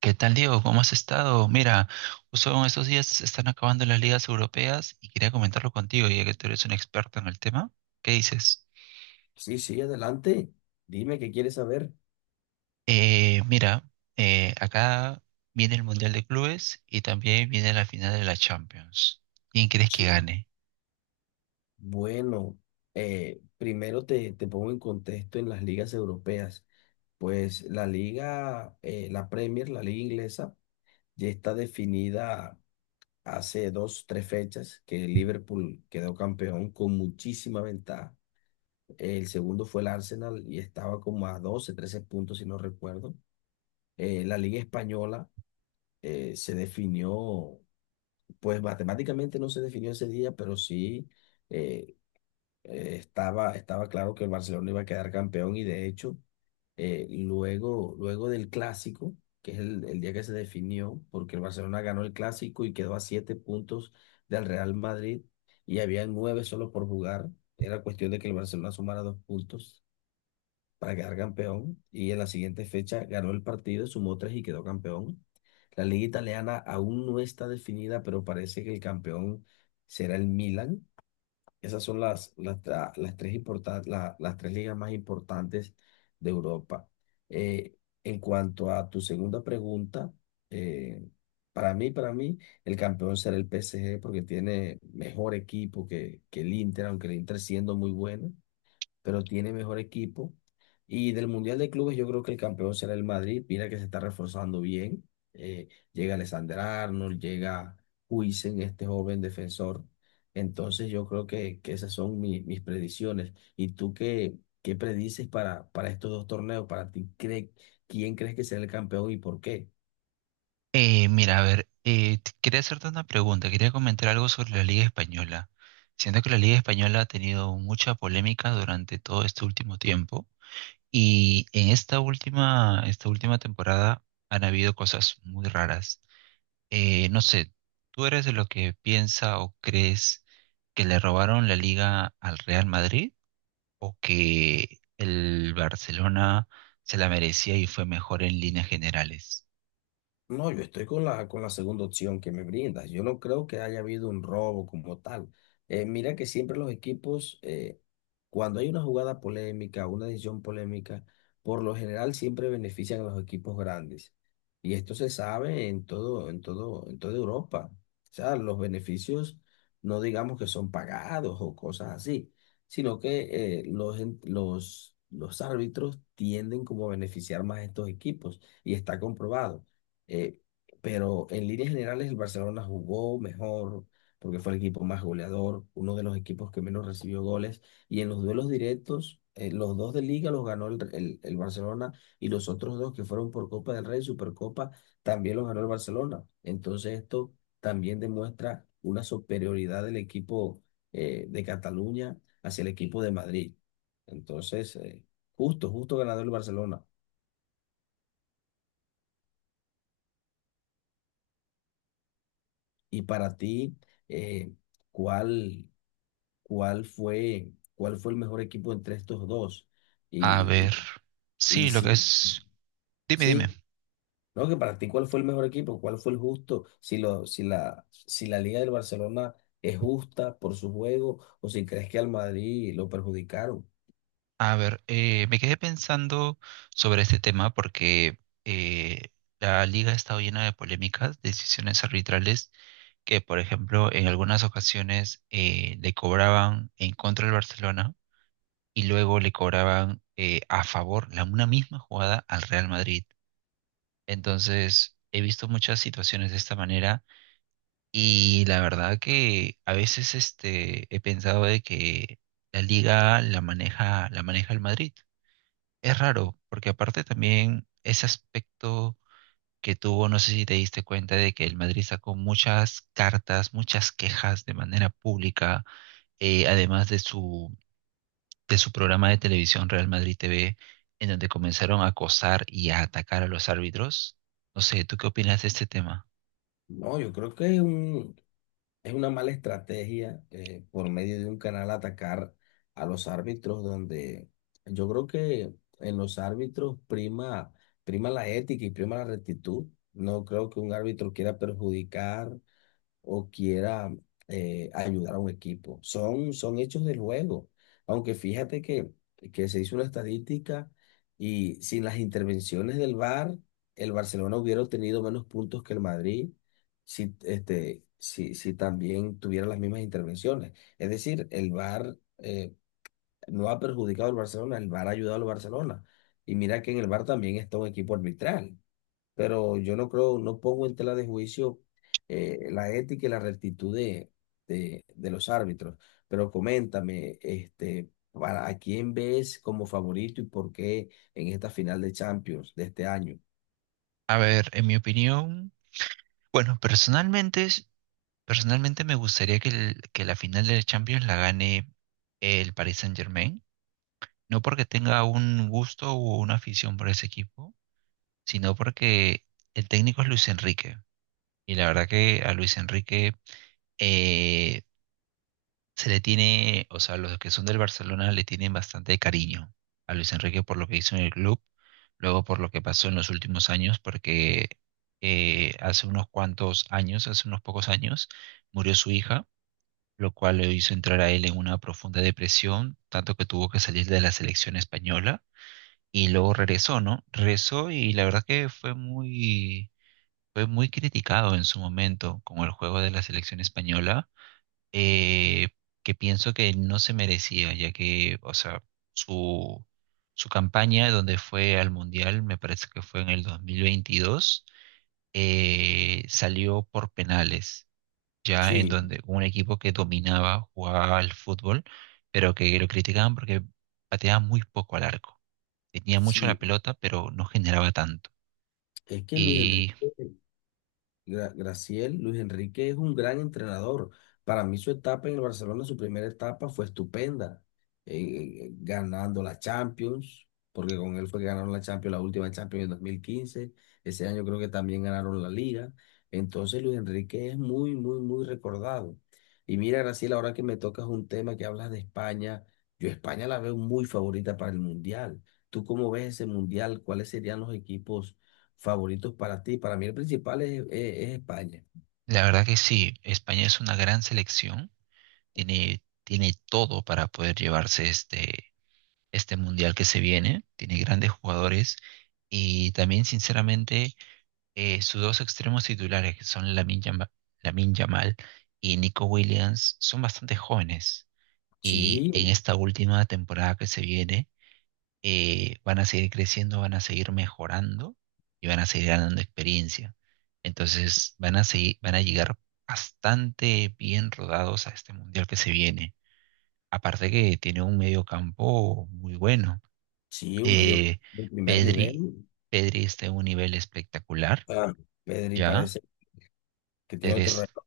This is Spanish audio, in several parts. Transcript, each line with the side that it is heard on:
right: ¿Qué tal, Diego? ¿Cómo has estado? Mira, justo en estos días se están acabando las ligas europeas y quería comentarlo contigo, ya que tú eres un experto en el tema. ¿Qué dices?
left: Sí, sí, adelante. Dime qué quieres saber.
right: Eh, mira, acá viene el Mundial de Clubes y también viene la final de la Champions. ¿Quién crees que
left: Sí.
right: gane?
left: Bueno, primero te pongo en contexto en las ligas europeas. Pues la liga, la Premier, la liga inglesa, ya está definida hace dos, tres fechas que el Liverpool quedó campeón con muchísima ventaja. El segundo fue el Arsenal y estaba como a 12, 13 puntos, si no recuerdo. La liga española se definió. Pues matemáticamente no se definió ese día, pero sí eh, estaba claro que el Barcelona iba a quedar campeón y de hecho, luego del clásico, que es el día que se definió, porque el Barcelona ganó el clásico y quedó a siete puntos del Real Madrid y había nueve solo por jugar, era cuestión de que el Barcelona sumara dos puntos para quedar campeón y en la siguiente fecha ganó el partido, sumó tres y quedó campeón. La liga italiana aún no está definida, pero parece que el campeón será el Milan. Esas son las tres ligas más importantes de Europa. Eh, en cuanto a tu segunda pregunta, eh, para mí, el campeón será el PSG porque tiene mejor equipo que el Inter, aunque el Inter siendo muy bueno pero tiene mejor equipo. Y del Mundial de Clubes yo creo que el campeón será el Madrid. Mira que se está reforzando bien. Eh, llega Alexander Arnold, llega Huijsen, este joven defensor. Entonces yo creo que esas son mis predicciones. ¿Y tú qué, qué predices para estos dos torneos? Para ti, cree ¿quién crees que será el campeón y por qué?
right: Mira, a ver, quería hacerte una pregunta, quería comentar algo sobre la Liga Española. Siento que la Liga Española ha tenido mucha polémica durante todo este último tiempo. Y en esta última temporada han habido cosas muy raras. No sé, ¿tú eres de lo que piensa o crees que le robaron la liga al Real Madrid o que el Barcelona se la merecía y fue mejor en líneas generales?
left: No, yo estoy con la segunda opción que me brindas. Yo no creo que haya habido un robo como tal. Mira que siempre los equipos, cuando hay una jugada polémica, una decisión polémica, por lo general siempre benefician a los equipos grandes. Y esto se sabe en todo, en toda Europa. O sea, los beneficios no digamos que son pagados o cosas así, sino que los árbitros tienden como a beneficiar más a estos equipos y está comprobado. Eh, pero en líneas generales el Barcelona jugó mejor porque fue el equipo más goleador, uno de los equipos que menos recibió goles y en los duelos directos, los dos de Liga los ganó el Barcelona y los otros dos que fueron por Copa del Rey, Supercopa, también los ganó el Barcelona. Entonces esto también demuestra una superioridad del equipo de Cataluña hacia el equipo de Madrid. Entonces, justo ganador el Barcelona. Y para ti, eh, ¿cuál, cuál fue el mejor equipo entre estos dos?
right: A
left: Y,
right: ver,
left: y, y
right: sí, lo que
left: si,
right: es... Dime, dime.
left: sí, ¿No? Que para ti, ¿cuál fue el mejor equipo? ¿Cuál fue el justo? Si la Liga del Barcelona es justa por su juego o si crees que al Madrid lo perjudicaron.
right: A ver, me quedé pensando sobre este tema porque eh, la liga ha estado llena de polémicas, decisiones arbitrales que, por ejemplo, en algunas ocasiones le cobraban en contra del Barcelona y luego le cobraban a favor una misma jugada al Real Madrid. Entonces, he visto muchas situaciones de esta manera y la verdad que a veces este, he pensado de que la liga la maneja el Madrid. Es raro, porque aparte también ese aspecto que tuvo, no sé si te diste cuenta de que el Madrid sacó muchas cartas, muchas quejas de manera pública, además de su programa de televisión Real Madrid TV, en donde comenzaron a acosar y a atacar a los árbitros. No sé, ¿tú qué opinas de este tema?
left: No, yo creo que es un, Es una mala estrategia por medio de un canal atacar a los árbitros donde yo creo que en los árbitros prima la ética y prima la rectitud. No creo que un árbitro quiera perjudicar o quiera ayudar a un equipo. Son hechos del juego. Aunque fíjate que se hizo una estadística y sin las intervenciones del VAR, el Barcelona hubiera obtenido menos puntos que el Madrid si también tuviera las mismas intervenciones. Es decir, el VAR no ha perjudicado al Barcelona, el VAR ha ayudado al Barcelona. Y mira que en el VAR también está un equipo arbitral pero yo no creo, no pongo en tela de juicio la ética y la rectitud de los árbitros. Pero coméntame, este, para, ¿a quién ves como favorito y por qué en esta final de Champions de este año?
right: A ver, en mi opinión, bueno, personalmente me gustaría que la final de la Champions la gane el Paris Saint-Germain. No porque tenga un gusto o una afición por ese equipo, sino porque el técnico es Luis Enrique. Y la verdad que a Luis Enrique eh, se le tiene, o sea, los que son del Barcelona le tienen bastante cariño a Luis Enrique por lo que hizo en el club, luego por lo que pasó en los últimos años, porque hace unos cuantos años, hace unos pocos años, murió su hija, lo cual le hizo entrar a él en una profunda depresión, tanto que tuvo que salir de la selección española y luego regresó, ¿no? Regresó y la verdad que fue muy criticado en su momento con el juego de la selección española, eh, que pienso que no se merecía, ya que, o sea, su, su campaña donde fue al Mundial, me parece que fue en el 2022, salió por penales, ya en
left: Sí,
right: donde un equipo que dominaba, jugaba al fútbol, pero que lo criticaban porque pateaba muy poco al arco, tenía mucho la
left: sí,
right: pelota, pero no generaba tanto.
left: es que
right: Y
left: Graciel, Luis Enrique es un gran entrenador. Para mí su etapa en el Barcelona, su primera etapa fue estupenda, ganando la Champions, porque con él fue que ganaron la Champions, la última Champions en 2015. Ese año creo que también ganaron la Liga. Entonces Luis Enrique es muy, muy, muy recordado. Y mira, Graciel, ahora que me tocas un tema que hablas de España, yo España la veo muy favorita para el Mundial. ¿Tú cómo ves ese Mundial? ¿Cuáles serían los equipos favoritos para ti? Para mí el principal es España.
right: la verdad que sí, España es una gran selección, tiene todo para poder llevarse este, este mundial que se viene, tiene grandes jugadores y también, sinceramente, sus dos extremos titulares, que son Lamin Yamal y Nico Williams, son bastante jóvenes. Y
left: Sí,
right: en esta última temporada que se viene, van a seguir creciendo, van a seguir mejorando y van a seguir ganando experiencia. Entonces van a seguir, van a llegar bastante bien rodados a este mundial que se viene. Aparte que tiene un medio campo muy bueno.
left: sí, un medio
right: Eh,
left: de primer nivel.
right: Pedri, Pedri está en un nivel espectacular,
left: Ah, Pedri
right: ya.
left: parece que tiene otro
right: Eres,
left: reto.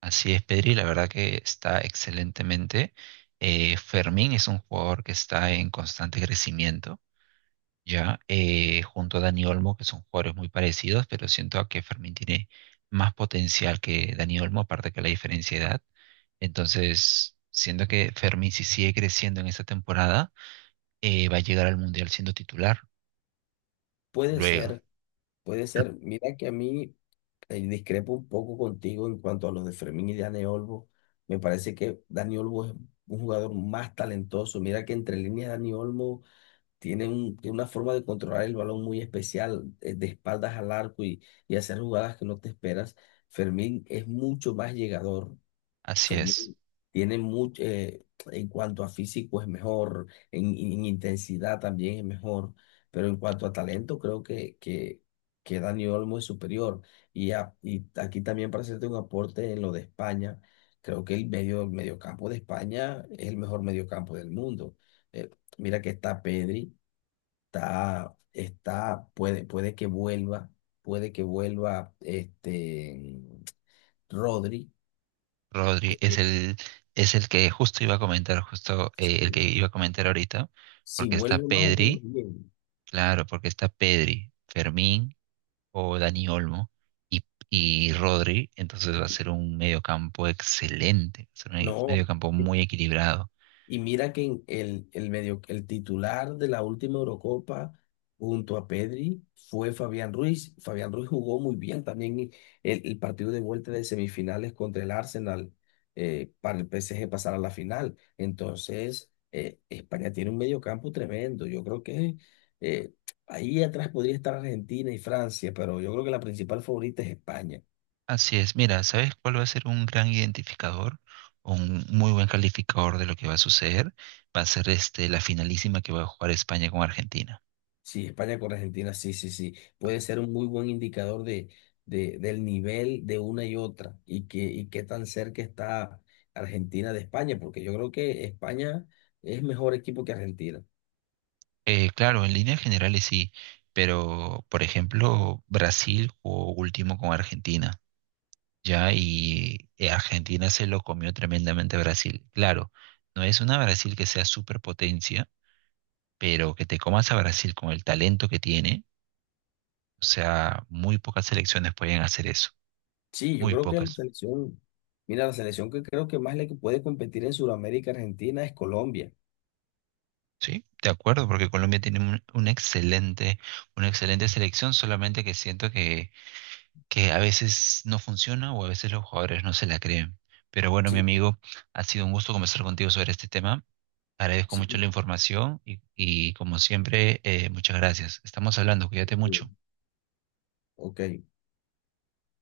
right: así es, Pedri, la verdad que está excelentemente. Fermín es un jugador que está en constante crecimiento, ya, junto a Dani Olmo, que son jugadores muy parecidos, pero siento que Fermín tiene más potencial que Dani Olmo, aparte que la diferencia de edad. Entonces, siento que Fermín, si sigue creciendo en esta temporada, va a llegar al Mundial siendo titular.
left: Puede
right: Luego,
left: ser, puede ser. Mira que a mí discrepo un poco contigo en cuanto a los de Fermín y Dani Olmo. Me parece que Dani Olmo es un jugador más talentoso. Mira que entre líneas Dani Olmo tiene una forma de controlar el balón muy especial, de espaldas al arco y hacer jugadas que no te esperas. Fermín es mucho más llegador.
right: así es.
left: Fermín tiene mucho, en cuanto a físico es mejor, en intensidad también es mejor, pero en cuanto a talento creo que Dani Olmo es superior. Y aquí también para hacerte un aporte en lo de España, creo que el medio, el mediocampo de España es el mejor mediocampo del mundo. Eh, mira que está Pedri, está, está, puede, puede que vuelva, puede que vuelva este Rodri.
right: Rodri
left: eh,
right: es
left: eh,
right: el, es el que justo iba a comentar, justo el que
left: sí,
right: iba a comentar ahorita,
left: si
right: porque está
left: vuelve más o menos
right: Pedri,
left: bien.
right: claro, porque está Pedri, Fermín o Dani Olmo y, y Rodri, entonces va a ser un mediocampo excelente, va a ser un
left: No.
right: mediocampo muy equilibrado.
left: Y mira que en el medio, el titular de la última Eurocopa junto a Pedri fue Fabián Ruiz. Fabián Ruiz jugó muy bien también y el partido de vuelta de semifinales contra el Arsenal para el PSG pasar a la final. Entonces, España tiene un mediocampo tremendo. Yo creo que eh, ahí atrás podría estar Argentina y Francia, pero yo creo que la principal favorita es España.
right: Así es, mira, ¿sabes cuál va a ser un gran identificador? Un muy buen calificador de lo que va a suceder, va a ser este, la finalísima que va a jugar España con Argentina.
left: Sí, España con Argentina, sí, sí, sí. Puede ser un muy buen indicador de, del nivel de una y otra y y qué tan cerca está Argentina de España, porque yo creo que España es mejor equipo que Argentina.
right: Claro, en líneas generales sí, pero por ejemplo, Brasil jugó último con Argentina ya, y Argentina se lo comió tremendamente a Brasil. Claro, no es una Brasil que sea superpotencia, pero que te comas a Brasil con el talento que tiene, o sea, muy pocas selecciones pueden hacer eso,
left: Sí, yo
right: muy
left: creo que la
right: pocas.
left: selección, mira, la selección que creo que más le puede competir en Sudamérica Argentina es Colombia.
right: Sí, de acuerdo, porque Colombia tiene una excelente selección, solamente que siento que a veces no funciona o a veces los jugadores no se la creen. Pero bueno, mi
left: Sí,
right: amigo, ha sido un gusto conversar contigo sobre este tema. Agradezco
left: sí.
right: mucho la información y como siempre, muchas gracias. Estamos hablando, cuídate mucho.
left: Ok.